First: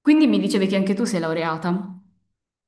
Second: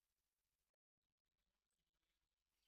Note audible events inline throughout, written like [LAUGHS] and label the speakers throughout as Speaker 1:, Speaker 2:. Speaker 1: Quindi mi dicevi che anche tu sei laureata.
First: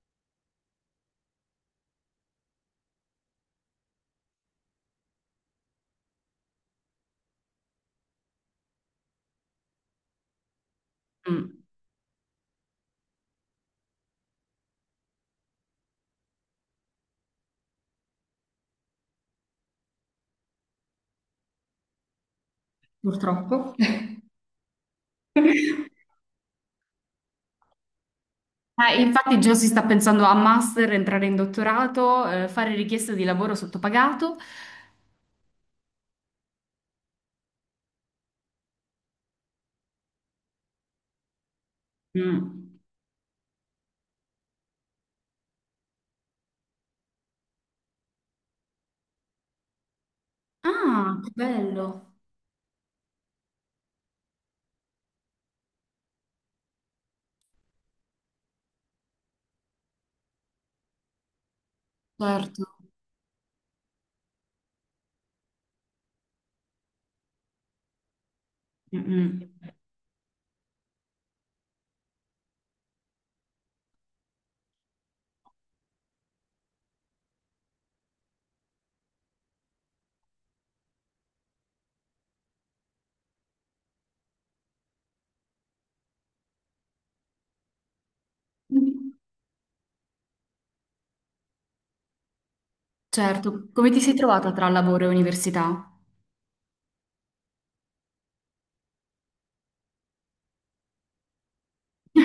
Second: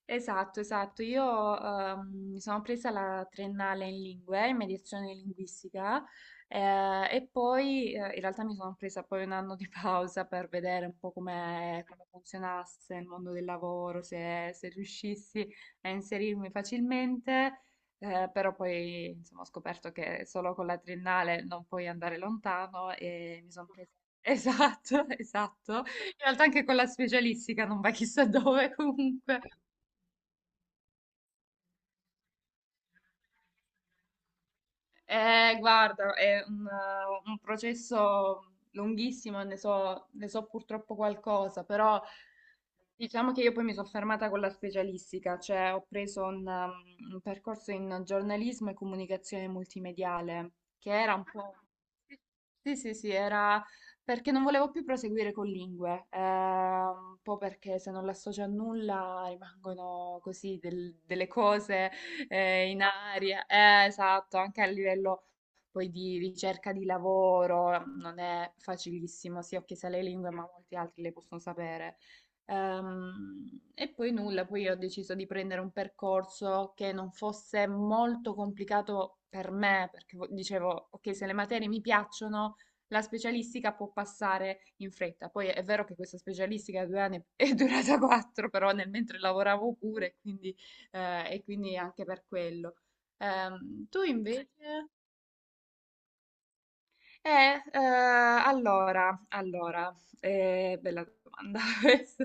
Speaker 2: Esatto, esatto. Io mi sono presa la triennale in lingue, in mediazione linguistica, e poi in realtà mi sono presa poi un anno di pausa per vedere un po'
Speaker 1: Mm.
Speaker 2: come funzionasse il mondo del lavoro, se riuscissi a inserirmi facilmente, però poi insomma, ho scoperto che solo con la triennale non puoi andare lontano e mi sono
Speaker 1: Purtroppo.
Speaker 2: presa [LAUGHS] Esatto, esatto. In
Speaker 1: [LAUGHS]
Speaker 2: realtà anche con la specialistica non va chissà dove
Speaker 1: Infatti
Speaker 2: comunque.
Speaker 1: già si sta pensando a master, entrare in dottorato, fare richiesta di lavoro sottopagato.
Speaker 2: Guarda, è un processo lunghissimo, ne so purtroppo qualcosa, però
Speaker 1: Mm.
Speaker 2: diciamo che io poi mi sono fermata con la specialistica, cioè ho preso un percorso in giornalismo e comunicazione multimediale, che era
Speaker 1: Ah,
Speaker 2: un
Speaker 1: che
Speaker 2: po'.
Speaker 1: bello.
Speaker 2: Sì, sì, sì, era perché non volevo più proseguire con lingue, un po' perché se non l'associo a nulla rimangono così delle cose [LAUGHS]
Speaker 1: Certo.
Speaker 2: in aria. Esatto, anche a livello poi di ricerca di lavoro non è facilissimo.
Speaker 1: Mm-mm.
Speaker 2: Sì, ok, sa le lingue, ma molti altri le possono sapere. E poi nulla, poi ho deciso di prendere un percorso che non fosse molto complicato per me, perché dicevo, ok, se le materie mi piacciono, la specialistica può passare in fretta. Poi è vero che questa specialistica 2 anni è [LAUGHS] è durata quattro, però nel mentre lavoravo pure, e quindi anche per quello.
Speaker 1: Certo.
Speaker 2: Ehm,
Speaker 1: Come ti
Speaker 2: tu
Speaker 1: sei trovata tra
Speaker 2: invece?
Speaker 1: lavoro e università?
Speaker 2: Allora, bella domanda [LAUGHS] questa.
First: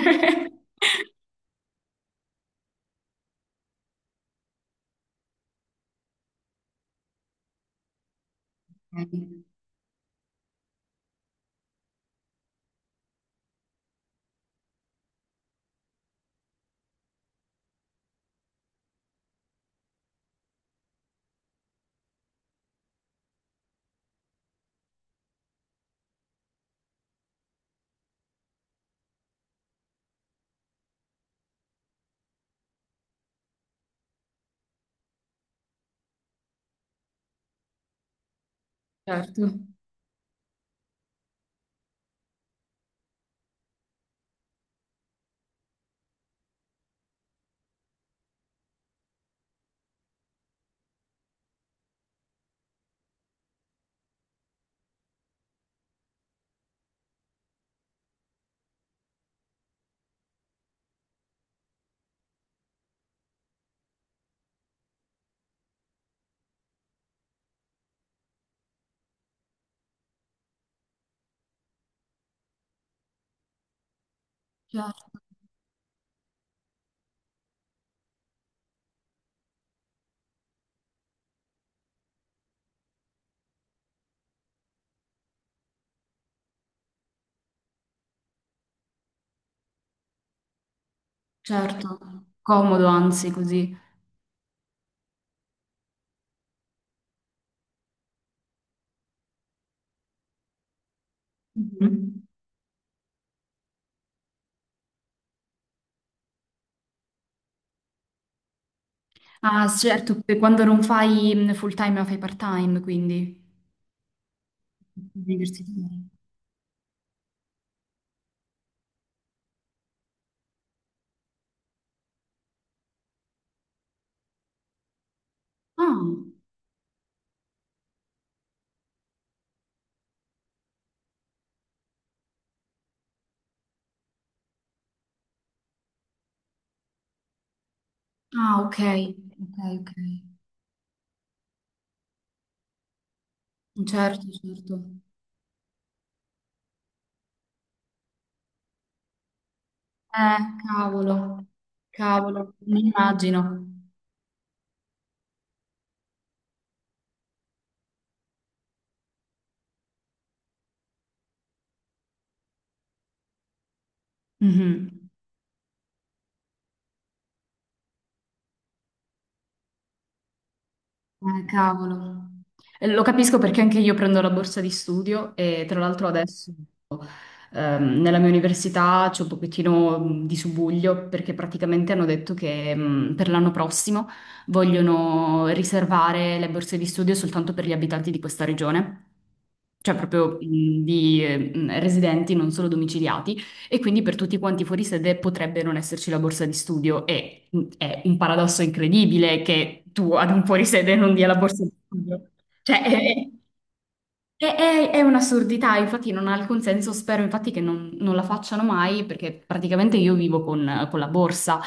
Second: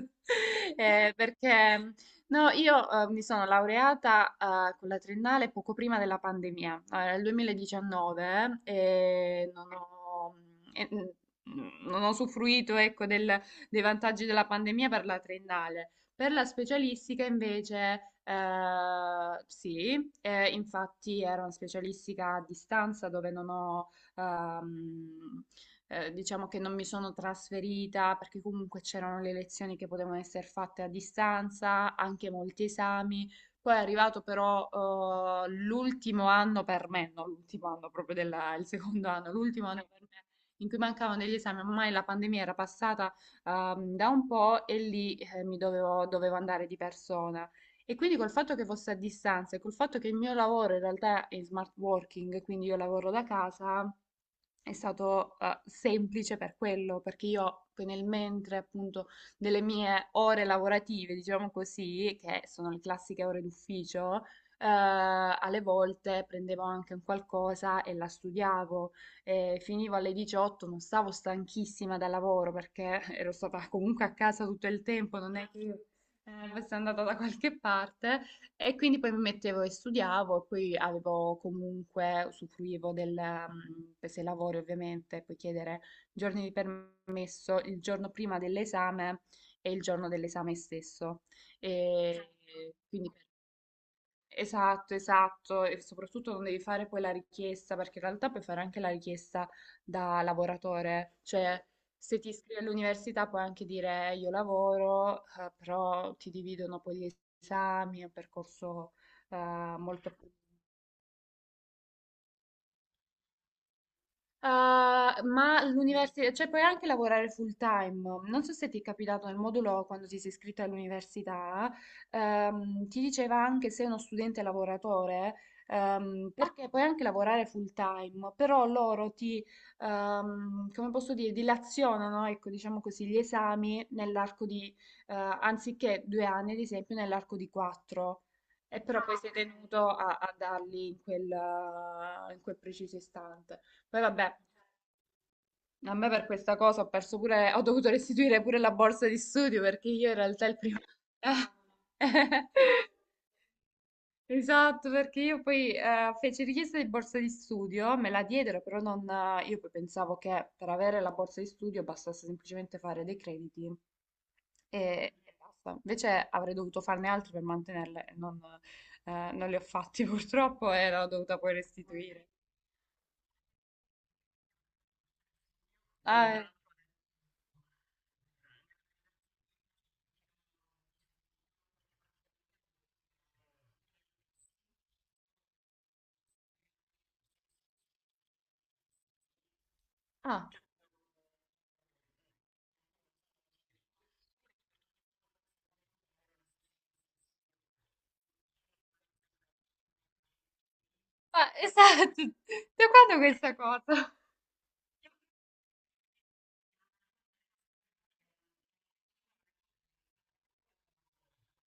Speaker 2: Perché no, io mi sono laureata con la triennale poco prima della pandemia, nel 2019,
Speaker 1: Ok.
Speaker 2: e e, mm, non ho usufruito, ecco, dei vantaggi della pandemia per la triennale. Per la specialistica invece, sì, infatti era una specialistica a distanza dove non ho ehm, diciamo che non mi sono trasferita perché comunque c'erano le lezioni che potevano essere fatte a distanza, anche molti esami. Poi è arrivato però l'ultimo anno per me, non l'ultimo anno proprio il secondo anno,
Speaker 1: Certo,
Speaker 2: l'ultimo anno per me in cui mancavano degli esami, ormai la pandemia era passata da un po' e lì dovevo andare di persona. E quindi col fatto che fosse a distanza e col fatto che il mio lavoro in realtà è smart working, quindi io lavoro da casa, è stato semplice per quello, perché io poi nel mentre appunto delle mie ore lavorative, diciamo così, che sono le classiche ore d'ufficio, alle volte prendevo anche un qualcosa e la studiavo, e finivo alle 18, non stavo stanchissima dal lavoro perché [LAUGHS] ero stata comunque a casa tutto il
Speaker 1: certo,
Speaker 2: tempo, non è che io fossi andata da qualche parte, e quindi poi mi mettevo e studiavo, e poi avevo comunque, usufruivo se lavori ovviamente, puoi chiedere giorni di permesso il giorno prima dell'esame e il giorno dell'esame stesso.
Speaker 1: certo.
Speaker 2: E
Speaker 1: Comodo,
Speaker 2: quindi
Speaker 1: anzi, così.
Speaker 2: Esatto, esatto, e soprattutto non devi fare poi la richiesta, perché in realtà puoi fare anche la richiesta da lavoratore, cioè se
Speaker 1: Mhm.
Speaker 2: ti iscrivi all'università puoi anche dire: io lavoro, però ti dividono poi gli esami, è un percorso eh,
Speaker 1: Ah,
Speaker 2: molto
Speaker 1: certo,
Speaker 2: più".
Speaker 1: per quando non fai full time ma fai part time, quindi
Speaker 2: Ah, ma
Speaker 1: l'università.
Speaker 2: l'università, cioè puoi anche lavorare full time. Non so se ti è capitato nel modulo quando ti sei iscritto all'università, ti diceva anche se sei uno studente lavoratore,
Speaker 1: Ah,
Speaker 2: perché puoi anche lavorare full time, però loro ti, come posso dire, dilazionano, ecco, diciamo così, gli esami nell'arco di, anziché 2 anni, ad esempio, nell'arco di quattro.
Speaker 1: ah, ok,
Speaker 2: E però poi sei
Speaker 1: ok,
Speaker 2: tenuto
Speaker 1: ok.
Speaker 2: a darli in quel preciso istante. Poi
Speaker 1: Certo,
Speaker 2: vabbè,
Speaker 1: certo.
Speaker 2: a me per questa cosa ho perso pure, ho dovuto restituire pure la borsa di studio perché io in
Speaker 1: Eh,
Speaker 2: realtà il primo [LAUGHS]
Speaker 1: cavolo,
Speaker 2: Ah, eh,
Speaker 1: cavolo, mi immagino.
Speaker 2: Esatto, perché io poi feci richiesta di borsa di studio, me la diedero, però non, io poi pensavo che per avere la borsa di studio bastasse semplicemente fare dei crediti
Speaker 1: Mhm.
Speaker 2: e basta. Invece avrei dovuto farne altri per mantenerle, e non li ho fatti [LAUGHS] purtroppo e l'ho dovuta poi restituire.
Speaker 1: Cavolo. Lo capisco perché anche io prendo la borsa di studio e tra l'altro
Speaker 2: Ah.
Speaker 1: adesso nella mia università c'è un pochettino di subuglio perché praticamente hanno detto che per l'anno prossimo vogliono riservare le borse di studio soltanto per gli abitanti di questa regione, cioè proprio
Speaker 2: Ah.
Speaker 1: di residenti, non solo domiciliati. E quindi per tutti quanti fuori sede potrebbe non esserci la borsa di studio. E è un paradosso incredibile che tu ad un fuori sede non dia la
Speaker 2: Ma [LAUGHS]
Speaker 1: borsa di
Speaker 2: esatto,
Speaker 1: studio. Cioè,
Speaker 2: da quando
Speaker 1: è-
Speaker 2: questa cosa?
Speaker 1: è un'assurdità, infatti non ha alcun senso, spero infatti che non la facciano mai perché praticamente io vivo con la borsa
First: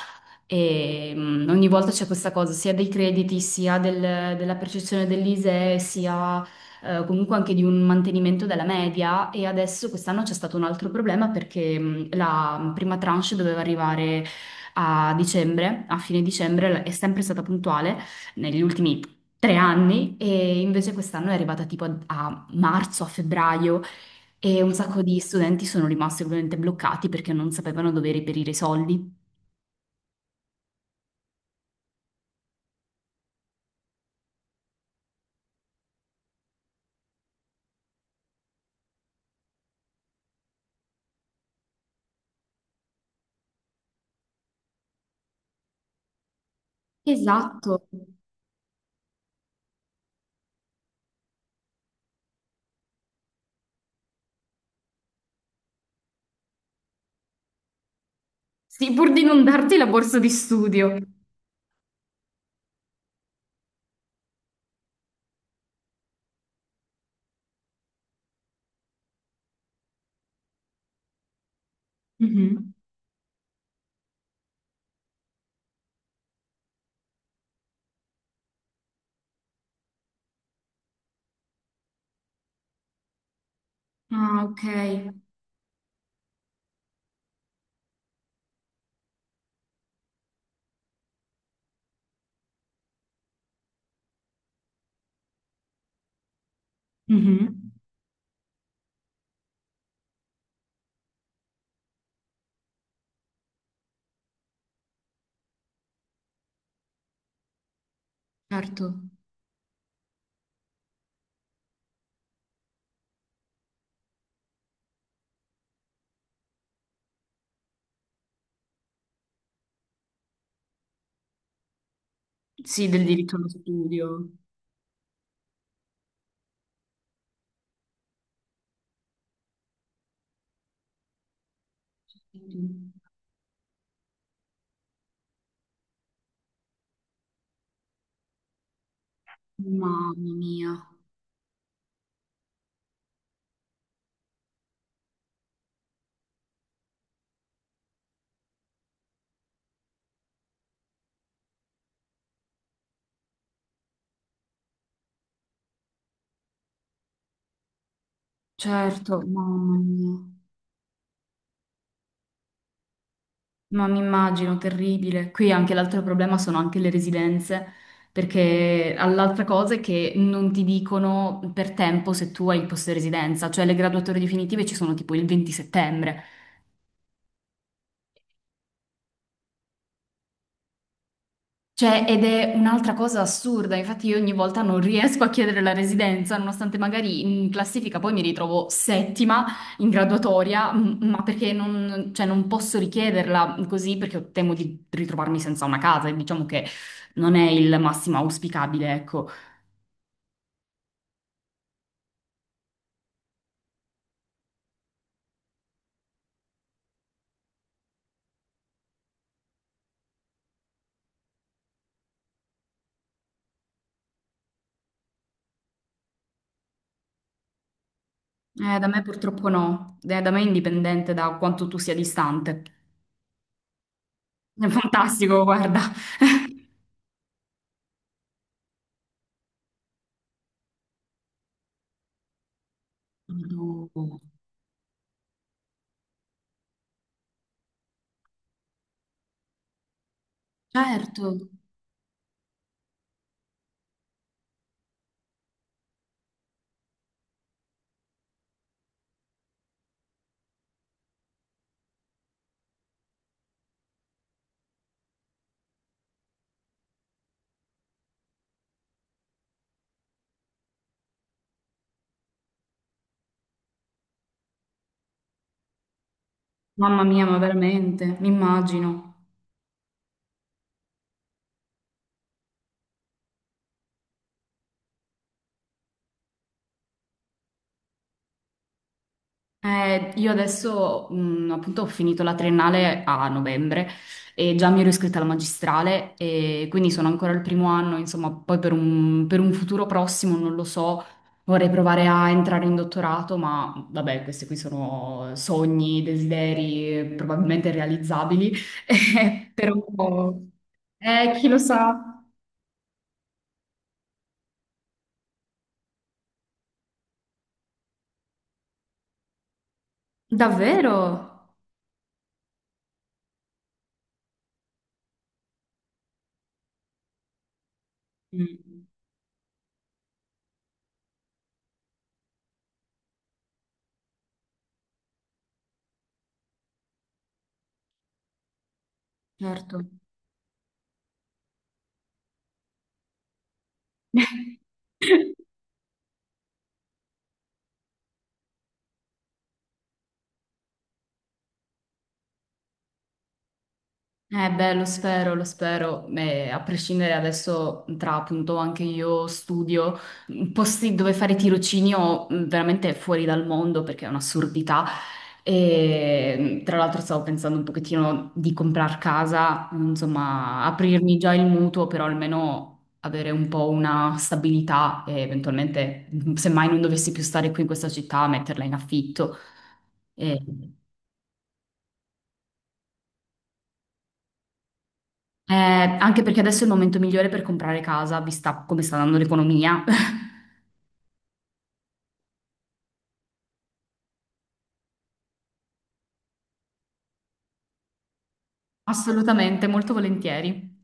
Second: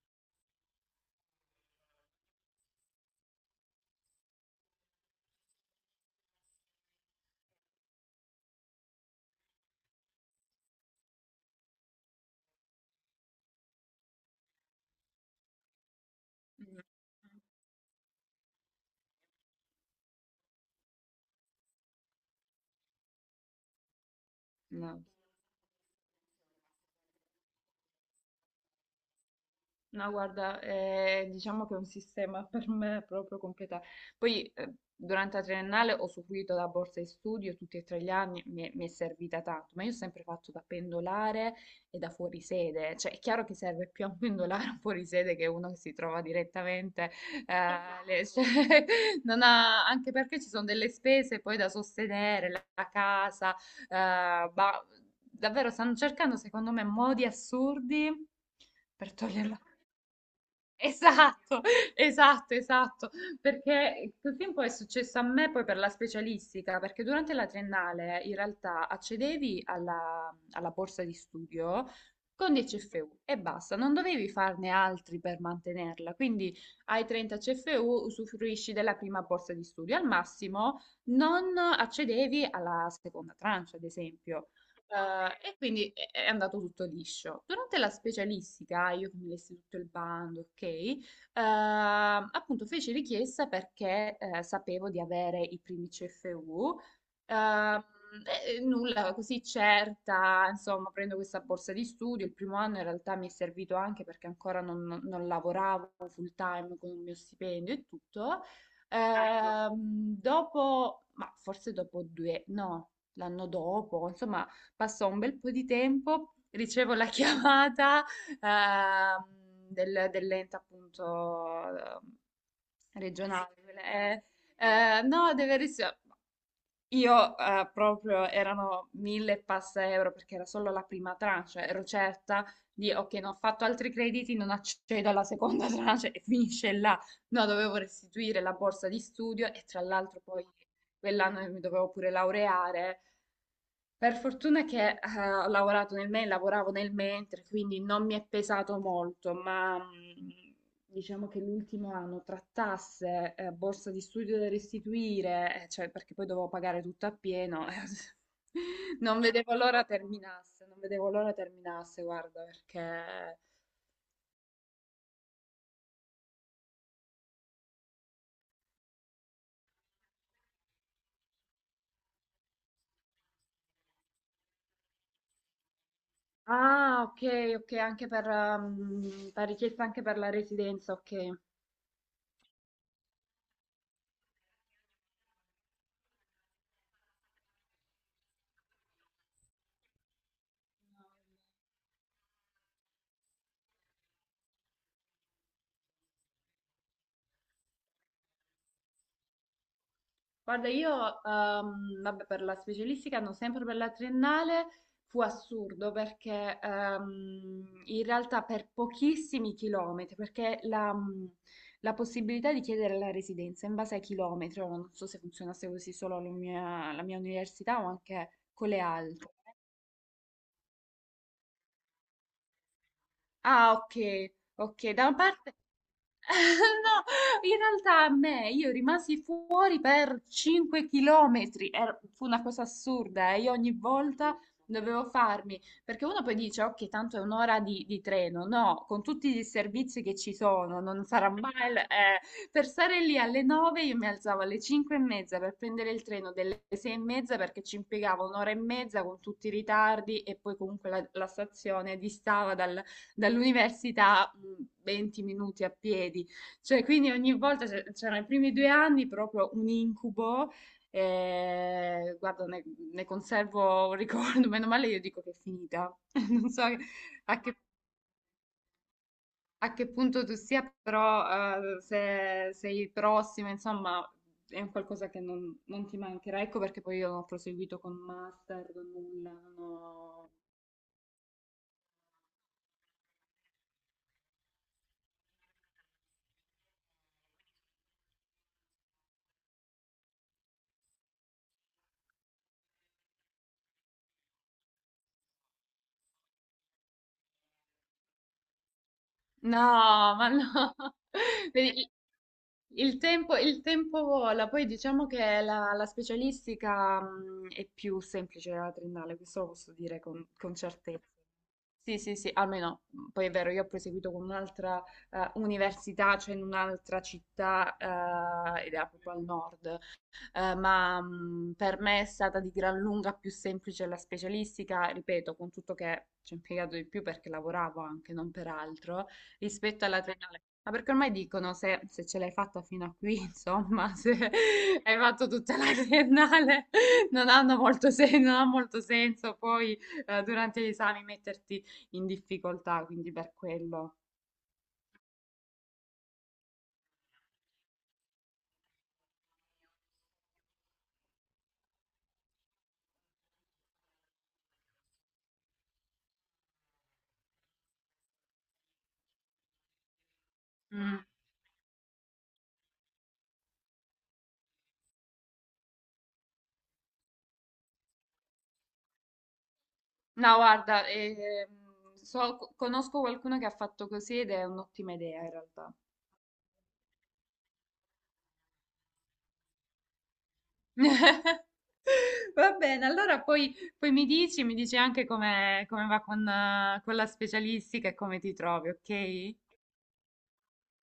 Speaker 1: e ogni volta c'è questa cosa sia dei crediti, della percezione dell'ISEE, sia comunque anche di un mantenimento della media e adesso quest'anno c'è stato un altro problema perché la prima tranche doveva arrivare a dicembre, a fine
Speaker 2: Mm.
Speaker 1: dicembre, è sempre stata puntuale negli ultimi tre anni e invece quest'anno è arrivata tipo a marzo, a febbraio, e un sacco
Speaker 2: No.
Speaker 1: di studenti sono rimasti ovviamente bloccati perché non sapevano dove reperire i soldi.
Speaker 2: No, guarda, diciamo che è un sistema [LAUGHS] per me proprio completato. Poi durante la triennale ho usufruito della borsa di studio tutti e tre gli anni, mi è servita tanto, ma io ho sempre fatto da pendolare e da fuorisede, cioè è chiaro che serve più a un pendolare [LAUGHS] a un fuorisede che uno che si trova direttamente,
Speaker 1: Esatto.
Speaker 2: [LAUGHS] cioè, non ha- anche perché ci sono delle spese poi da sostenere, la casa, ma davvero stanno cercando secondo me modi assurdi
Speaker 1: Sì, pur
Speaker 2: per
Speaker 1: di non
Speaker 2: togliere.
Speaker 1: darti la borsa di studio.
Speaker 2: Esatto, [LAUGHS] esatto, esatto, perché quel film poi è successo a me poi per la specialistica, perché durante la triennale in realtà accedevi alla borsa di studio con
Speaker 1: Mhm.
Speaker 2: 10 CFU e basta, non dovevi farne altri per mantenerla, quindi ai 30 CFU usufruisci della prima borsa di studio, al massimo non accedevi alla seconda tranche, ad
Speaker 1: Ah,
Speaker 2: esempio.
Speaker 1: ok.
Speaker 2: E quindi è andato tutto liscio. Durante la specialistica, io che mi lessi tutto il bando, ok, appunto feci richiesta perché sapevo di avere i primi CFU,
Speaker 1: Mhm.
Speaker 2: ehm, e nulla, così certa, insomma, prendo questa borsa di studio. Il primo anno in realtà mi è servito anche perché ancora non lavoravo full time con il mio stipendio e tutto.
Speaker 1: Certo.
Speaker 2: Certo. Dopo, ma forse dopo due, no, l'anno dopo, insomma, passò un bel po' di tempo, ricevo la [LAUGHS] chiamata ehm, dell'ente appunto
Speaker 1: Sì, del diritto allo
Speaker 2: regionale. quella- eh,
Speaker 1: studio.
Speaker 2: eh, no, deve ricevere. Io proprio erano mille e passa euro perché era solo la prima tranche, cioè ero certa di ok, non ho fatto altri crediti, non accedo alla seconda [LAUGHS] tranche e finisce là. No, dovevo restituire la borsa di studio e tra
Speaker 1: Mamma
Speaker 2: l'altro poi
Speaker 1: mia.
Speaker 2: quell'anno mi dovevo pure laureare, per fortuna che ho lavorato nel mentre, lavoravo nel mentre, quindi non mi è pesato molto, ma diciamo che l'ultimo anno tra tasse, borsa di studio da restituire, cioè perché poi dovevo pagare tutto a pieno, [LAUGHS]
Speaker 1: Certo,
Speaker 2: non vedevo
Speaker 1: mamma
Speaker 2: l'ora
Speaker 1: mia.
Speaker 2: terminasse, non vedevo l'ora terminasse, guarda, perché.
Speaker 1: Ma mi immagino, terribile. Qui anche l'altro problema sono anche le residenze, perché l'altra cosa è che non ti dicono per tempo se tu hai il posto di residenza, cioè le graduatorie definitive ci sono tipo il 20 settembre.
Speaker 2: Ah, ok, ok, anche per, la richiesta anche per la residenza, ok.
Speaker 1: Cioè, ed è un'altra cosa assurda, infatti io ogni volta non riesco a chiedere la residenza, nonostante magari in classifica poi mi ritrovo settima in graduatoria, m- ma perché non, cioè, non posso richiederla così perché temo di ritrovarmi senza una casa e diciamo che non è il massimo auspicabile, ecco.
Speaker 2: Guarda, io, vabbè, per la specialistica, no, sempre per la triennale, fu assurdo perché in realtà per pochissimi chilometri, perché la possibilità di chiedere la residenza in base ai chilometri, ora non so se funzionasse così solo la mia, università o anche con le
Speaker 1: Da me
Speaker 2: altre.
Speaker 1: purtroppo no, eh, da me è indipendente da quanto tu sia distante.
Speaker 2: Ah, ok,
Speaker 1: È
Speaker 2: ok, da una
Speaker 1: fantastico,
Speaker 2: parte.
Speaker 1: guarda.
Speaker 2: [LAUGHS]
Speaker 1: [LAUGHS]
Speaker 2: No, in realtà a me, io rimasi fuori per 5 chilometri. Fu una cosa assurda, eh. Io ogni
Speaker 1: No.
Speaker 2: volta dovevo farmi, perché uno poi dice, ok, tanto è un'ora di treno, no, con tutti i servizi che ci sono, non
Speaker 1: Certo,
Speaker 2: sarà mai. Per stare lì alle 9 io mi alzavo alle 5 e mezza per prendere il treno delle 6 e mezza perché ci impiegavo un'ora e mezza con tutti i ritardi e poi comunque la stazione distava dall'università 20 minuti a piedi. Cioè, quindi ogni volta c'erano i primi 2 anni proprio un incubo. Guarda, ne conservo un ricordo. [LAUGHS] Meno male io dico che è finita. [LAUGHS] Non so
Speaker 1: mamma mia, ma
Speaker 2: a che,
Speaker 1: veramente, mi immagino.
Speaker 2: a che punto tu sia, però se sei prossima, insomma, è un qualcosa che non ti mancherà. Ecco perché poi io non ho proseguito con master, con nulla. Non ho-
Speaker 1: Io adesso, appunto, ho finito la triennale a novembre e già mi ero iscritta alla magistrale e quindi sono ancora al primo anno, insomma, poi per per un futuro prossimo, non lo so, vorrei provare a entrare in dottorato, ma vabbè, questi qui sono sogni, desideri probabilmente realizzabili, [LAUGHS]
Speaker 2: No,
Speaker 1: però
Speaker 2: ma no. [LAUGHS]
Speaker 1: chi lo
Speaker 2: Vedi, Il
Speaker 1: sa?
Speaker 2: il tempo, il tempo vola, poi diciamo che la specialistica è più semplice della triennale, questo lo posso dire con
Speaker 1: Davvero?
Speaker 2: certezza. Sì, sì, sì, almeno, poi è vero, io ho proseguito con un'altra università, cioè in un'altra città, ed
Speaker 1: Mm,
Speaker 2: era proprio al nord, ma per me è stata di gran lunga più semplice la specialistica, ripeto, con tutto che ci ho impiegato di più perché lavoravo anche, non per altro,
Speaker 1: certo.
Speaker 2: rispetto alla triennale. Ma perché ormai dicono se ce l'hai fatta fino a qui, insomma, se [LAUGHS] hai
Speaker 1: [LAUGHS]
Speaker 2: fatto tutta la triennale, [LAUGHS] non ha molto senso poi durante gli esami metterti in difficoltà, quindi per quello.
Speaker 1: Eh beh, lo spero, eh, a prescindere adesso tra appunto anche io studio, posti dove fare tirocinio veramente fuori dal mondo perché è un'assurdità e tra l'altro stavo pensando un pochettino di comprar casa, insomma aprirmi già il mutuo però almeno avere un po' una stabilità e eventualmente semmai non dovessi più stare qui in questa città metterla in affitto.
Speaker 2: No, guarda, conosco qualcuno che ha fatto così ed è un'ottima idea in realtà.
Speaker 1: Anche perché adesso è il momento migliore per comprare casa, vista come sta andando l'economia. [LAUGHS]
Speaker 2: [LAUGHS] Va bene, allora poi mi dici anche come va con la specialistica e come ti trovi, ok?
Speaker 1: Assolutamente, molto volentieri.